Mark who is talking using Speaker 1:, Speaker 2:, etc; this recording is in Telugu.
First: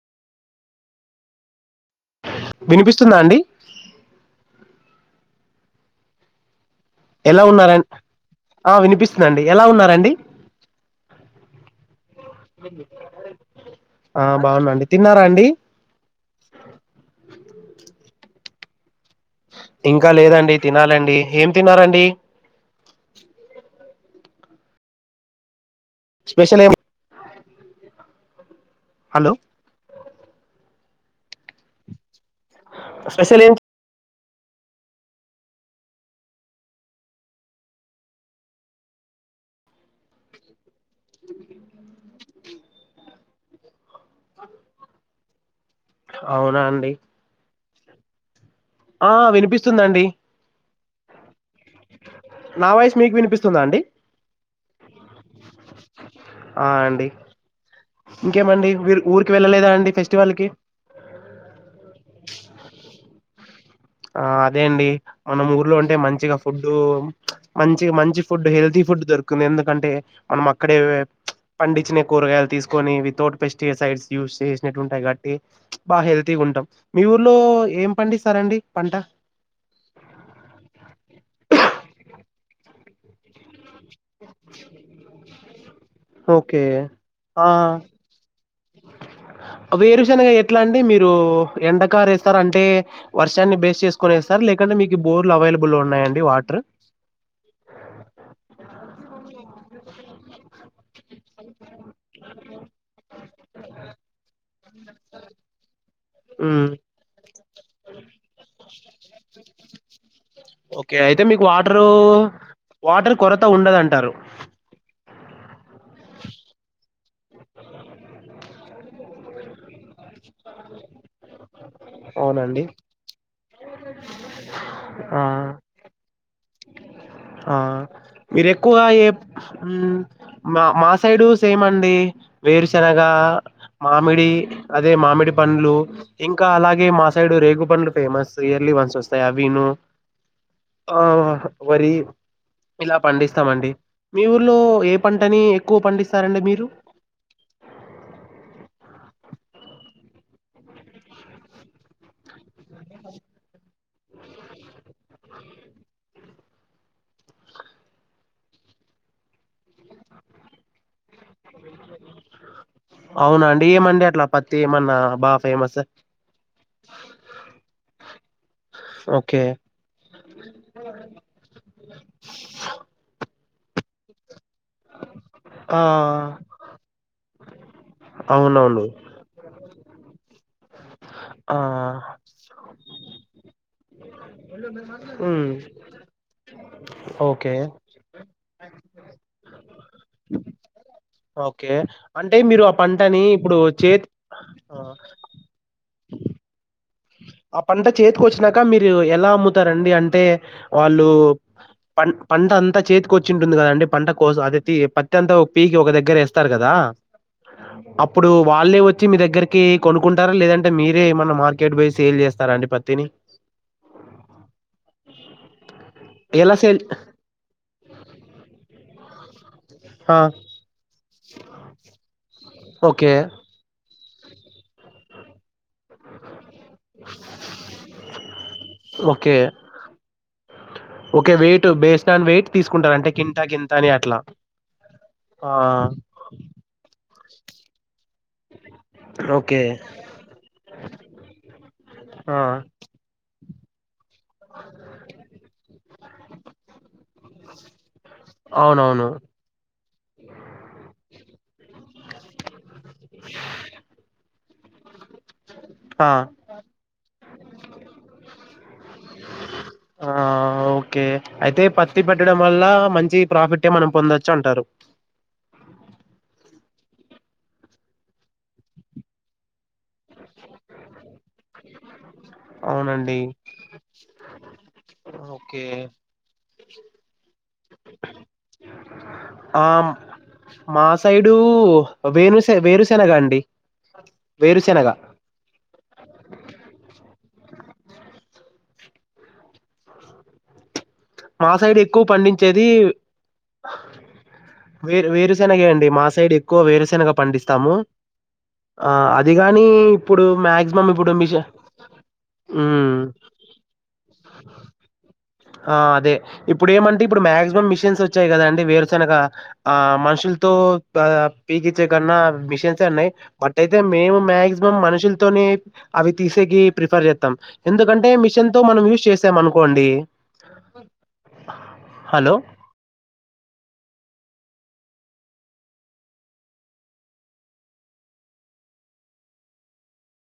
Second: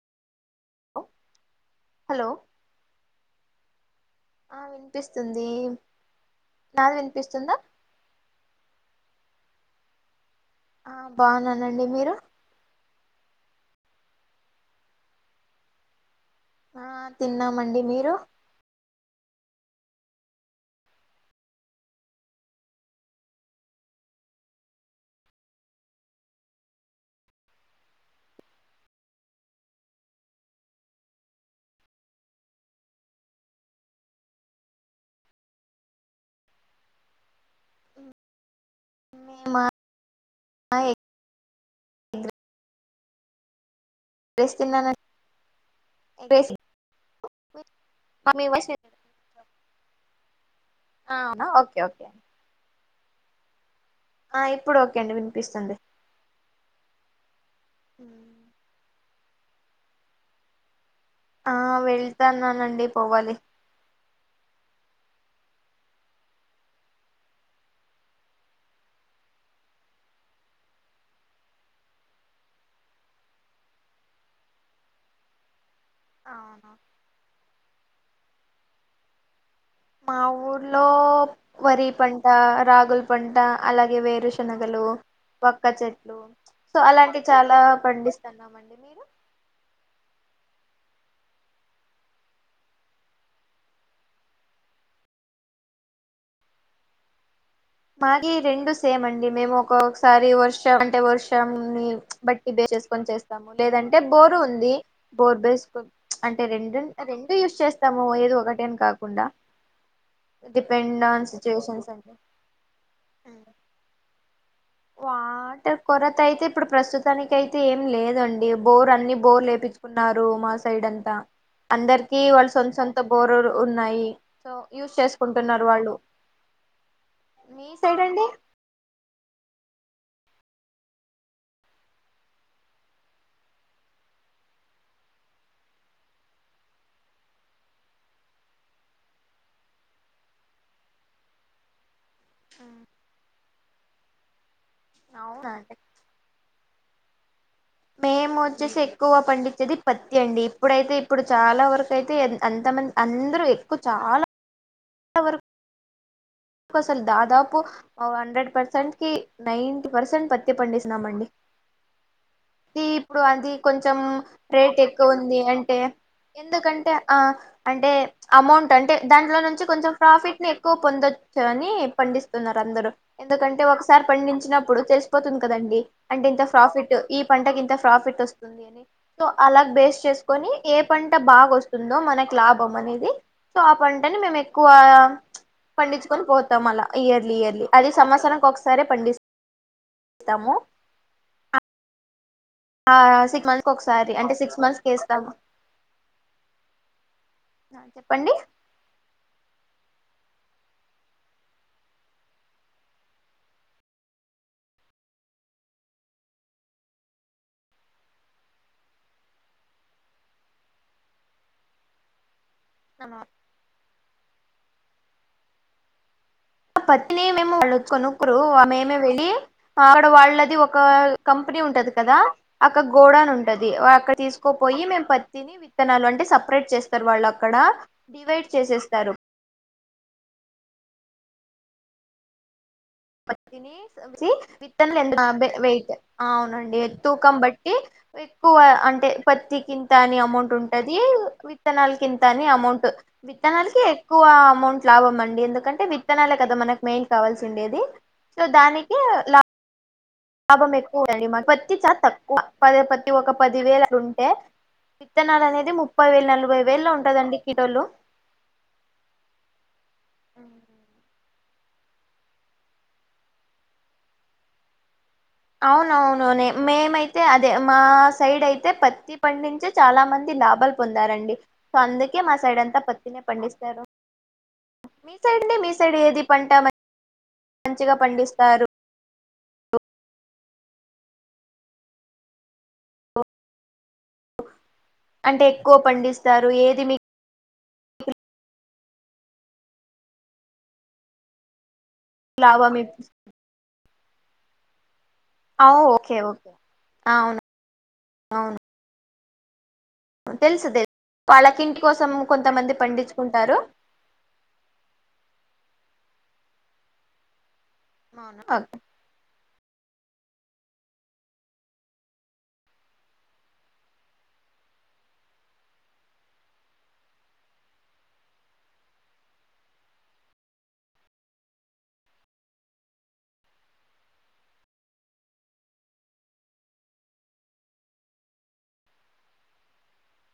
Speaker 1: హలో
Speaker 2: వినిపిస్తుందా అండి
Speaker 1: ఆ వినిపిస్తుంది నాది
Speaker 2: ఎలా
Speaker 1: వినిపిస్తుందా
Speaker 2: ఉన్నార ఆ వినిపిస్తుందిండి ఎలా ఉన్నారండి
Speaker 1: ఆ బాగున్నానండి మీరు
Speaker 2: ఆ బావున్నా అండి తిన్నారా అండి
Speaker 1: ఆ తిన్నామండి మీరు
Speaker 2: ఇంకా లేదండి తినాలండి ఏం తిన్నారండి స్పెషలేం హలో స్పెషలేం
Speaker 1: మేమా జస్ తిన్నానన్
Speaker 2: అవునా అండి
Speaker 1: మీ వాయిస్
Speaker 2: ఆ వినిపిస్తుందండి
Speaker 1: ఆవునా ఓకే ఓకే
Speaker 2: నా వాయిస్ మీకు వినిపిస్తుందా అండి
Speaker 1: ఆ ఇప్పుడు ఓకే అండి వినిపిస్తుంది
Speaker 2: ఆ అండి ఇంకేమండి వీరు ఊరికి వెళ్ళలేదా అండి ఫెస్టివల్ కి
Speaker 1: ఆ వెళ్తాన్నానండి పోవాలి
Speaker 2: ఆ అదే అండి మనం ఊర్లో ఉంటే మంచిగా ఫుడ్ మంచిగా మంచి ఫుడ్ హెల్దీ ఫుడ్ దొరుకున్ ఎందుకంటే మనమక్కడే పండిచ్చిన కూరగాయలు తీసుకోని వితౌట్ పెస్టిసై యూజ్ చేసినట్టు ఉంటాయి కాబట్టి బా హెల్తీగుంటం
Speaker 1: అవునా
Speaker 2: మీ ఊర్లో ఏం పండిస్తారండి పంట
Speaker 1: మా ఊర్లో వరి పంట రాగుల్ పంట అలాగే వేరుశనగలు బక్క చెట్లు
Speaker 2: ఓకే
Speaker 1: సో అలాంటి
Speaker 2: ఆ
Speaker 1: చాలా పండిస్తున్నామండి మీరు
Speaker 2: అ వేరుశెనగ ఎట్ల అండి మీరు ఎండకారేస్తరంటే వర్షాన్ని బేస్ చేసుకొని ఏస్తార లేకంటే మీకు బోర్లు అవై లబుల్ ఉన్నాయండి వాటర్
Speaker 1: మాగి రెండు సేమ్ అండి మేము ఒకొసారి వర్షం అంటే వర్షంని బట్టి బేస్ చేసుకొని చేస్తాము లేదంటే బోరు ఉంది బోర్ బేసుకు అంటే
Speaker 2: మ్మ్.
Speaker 1: రెండు రెండు యూస్ చేస్తాము ఏదో ఒకటేని కాకుండా
Speaker 2: ఓకే
Speaker 1: డిపెండ్
Speaker 2: అయితే
Speaker 1: ఆన్
Speaker 2: మీకు వాటరు
Speaker 1: సిచ్యువేషన్స్ అండి
Speaker 2: వాటర్ కొరత ఉండదంటారు
Speaker 1: వాటర్ కొరతైతే ఇప్పుడు ప్రస్తుతానికైతే ఏం లేదండి బోర్ అన్ని బోర్ల్ లేపించుకు ఉన్నారు మా సైడంతా అందరికి వాళ్ళు
Speaker 2: అవునండి
Speaker 1: సొంత్ సొంత బోరూరు ఉన్నాయి సో యూజ్
Speaker 2: ఆ
Speaker 1: చేసుకుంటున్నారు వాళ్ళు
Speaker 2: ఆ
Speaker 1: మీ సైడ్ అండి
Speaker 2: మీరెక్కువ ఏ మా మా సైడు సేమ్ అండి వేరుశనగ మామిడి అదే మామిడి పండ్లు ఇంకా అలాగే మా సైడ్ రేగు పండ్లు ఫేమస్ ఇయర్లీ వన్స్ వస్తాయి. విను ఆ వరి ఇలా పండిస్తామండి మీ ఊర్లో ఏ పంటని
Speaker 1: అవునా అండి.
Speaker 2: ఎక్కువ పండిస్తారండి మీరు
Speaker 1: మేము వచ్చేసి ఎక్కువ పండించేది పత్తి అండి ఇప్పుడైతే ఇప్పుడు చాలా వరకు అయితే అంత అందరూ ఎక్కువ చాలా వరకు కు అసలు దాదాపు హండ్రెడ్ పర్సెంట్ కి నైన్టి పర్సెంట్ పత్తె పండిస్ ఉన్నామండి ఈ ఇప్పుడు
Speaker 2: అవునా
Speaker 1: అది
Speaker 2: అండి
Speaker 1: కొంచెం
Speaker 2: ఏమండి అట్లా పత్తి
Speaker 1: రేట్
Speaker 2: ఏమన్నా బాగా
Speaker 1: ఎక్కువుంది అంటే
Speaker 2: ఫేమస్
Speaker 1: ఎందుకంటే ఆ అంటే అమౌంట్ అంటే దాంట్లో
Speaker 2: ఓకే
Speaker 1: నుంచి కొంచెం ప్రాఫిట్ ని ఎక్కువ పొందొ అని పండిస్తున్నారు అందరూ ఎందుకంటే ఒకసారి పండించిన ప్పుడు తెలిసిపోతుంది కదండి
Speaker 2: ఆ
Speaker 1: అంటే ఇంత ఫాఫిట్ ఈ పంటకి ఇంత ఫాఫిట్ వస్తుంది అని
Speaker 2: అవునవును
Speaker 1: సో అలా బేస్ చేస్కోని ఏ పంట బాగ
Speaker 2: ఆ
Speaker 1: వస్తుందో మనకు లాభం అనేది సో ఆ పంటని మేమెక్కువ
Speaker 2: మ్
Speaker 1: పోతాం అలా ఇయర్లీ ఇయర్లీ అది సంవత్సరనికి ఒకసారే పండిస్తస్తాము
Speaker 2: ఓకే అంటే మీరు ఆ పంటని
Speaker 1: సిక్స్
Speaker 2: ఇప్పుడు
Speaker 1: మంత్స్
Speaker 2: చేతి
Speaker 1: ఒకసారి అంటే సిక్స్ మంత్స్ కి
Speaker 2: ఆ
Speaker 1: వేస్తాము
Speaker 2: ఆ పంట చేతికి
Speaker 1: చెప్పండి
Speaker 2: వచ్చినాకా మీరు ఎలా అమ్ముతారండి అంటే వాళ్ళు పం పంట అంతా చేతికి వచ్చింటుంది కదాండి పంట కోసం అదే పత్తి అంతా ఒక పీకి ఒక దగ్గర వేస్తారు కదా ఆ అప్పుడు వాళ్ళే వచ్చి మీ దగ్గరికి కొనుకుంటారా లేదంటే మీరేమన్న మార్కెట్ బేసి సేల్ చేస్తారా అండి పత్తిని ఎలా సేల్
Speaker 1: పత్ని మేముకనుకోరు ఆ మేమ వెళి అక్కడ
Speaker 2: ఆ!
Speaker 1: వాళ్ళది ఒక కంపెనీ ఉంటది కదా అక్కడ
Speaker 2: ఓకే.
Speaker 1: గోడాన్ ఉంటది అక్కడ తీసుకోపోయి మేం పత్తిని విత్ విత్తనాలు అంటే సపరేట్ చేస్తారు వాళ్ళు అక్కడ డివైడ్ చేసేస్తారు
Speaker 2: okay. Okay weight based on weight తీసుకు
Speaker 1: పత్తిని విత్తనలు ఎంత
Speaker 2: ఆ!
Speaker 1: వెయిట్ అవునండి తూకం బట్టి ఇ ఎక్కువ అంటే పత్తి
Speaker 2: ఓకే.
Speaker 1: కింత అని అమౌంట్ ఉంటది విత్తనాల కింత
Speaker 2: ఆ!
Speaker 1: అని అమౌంట్ విత్తనాలకి ఎక్కువ అమౌంట్ లాభం అండి ఎందుకంటే వి విత్తనాలే కదా మనకు మెయిన్ కావాల్సి ఉండేది సో దానికి
Speaker 2: అవునవును.
Speaker 1: లా లాభం ఎక్కువండి మా పత్తి చాలా తక్కువ పద పత్తి ఒక పది వేలు అట్లుంటే విత్తనాలు అనేది ముప్పై
Speaker 2: ఆ!
Speaker 1: వేలు నలభై వేల్లో ఉంటుందండి కిలోలు
Speaker 2: ఆ!
Speaker 1: ఉ
Speaker 2: ఓకే. అయితే పత్తి పెట్టడం వల్ల మంచి ప్రాఫిటే మనం పొందచ్చు అంటారు
Speaker 1: అవునవును నే మేమైతే అదే మా సైడ్ అయితే పత్తి పండిచి చాలా మంది లాభాలు పొందారండి సో అందుకే మా సైడ్ అంతా
Speaker 2: అవునండి
Speaker 1: పత్తినే పండిస్తారు మీ సైడ్ ని
Speaker 2: ఓకే
Speaker 1: మీ సైడ్ ఏది పంట మ మంచిగా పండిస్తారు
Speaker 2: ఆ మా సైడు వేణసే వేరుశేనగా అండి వేరుశెనగ
Speaker 1: అంటే ఎక్కువ పండిస్తారు ఏది మీ
Speaker 2: మా సైడ్ ఎక్కువ పండించేది
Speaker 1: లాభం ఇ-
Speaker 2: హ వేరు వేరుశెనగే
Speaker 1: ఆ
Speaker 2: అండి మా
Speaker 1: ఓకే
Speaker 2: సైడ్
Speaker 1: ఓకే
Speaker 2: ఎక్కువ వేరుశెనగా
Speaker 1: అవును
Speaker 2: పండిస్తాము
Speaker 1: అవును
Speaker 2: ఆ అదిగా
Speaker 1: తెలుసు తెలుసు వాళ్ళకింటి కోసం కొంతమంది
Speaker 2: మ్మ్
Speaker 1: పండించుకుంటారు
Speaker 2: ఆ అదే ఇప్పుడు ఏమంటే ఇప్పుడు మాక్సిమం మిషన్స్ వచ్చాయి
Speaker 1: అవును
Speaker 2: కదా అండి
Speaker 1: ఓకే.
Speaker 2: వేరుశనగా ఆ మనుషులతో ప పీకిచ్చే కన్నా మిషన్స్ అన్నాయి బట్ అయితే మేము మాక్సి మేమ్ మనుషులతో అవి తీసేకి ప్రిఫర్ చేస్తాం ఎందుకంటే మిషన్ తో మనం యూస్ చేసాం అనుకో హంది హలో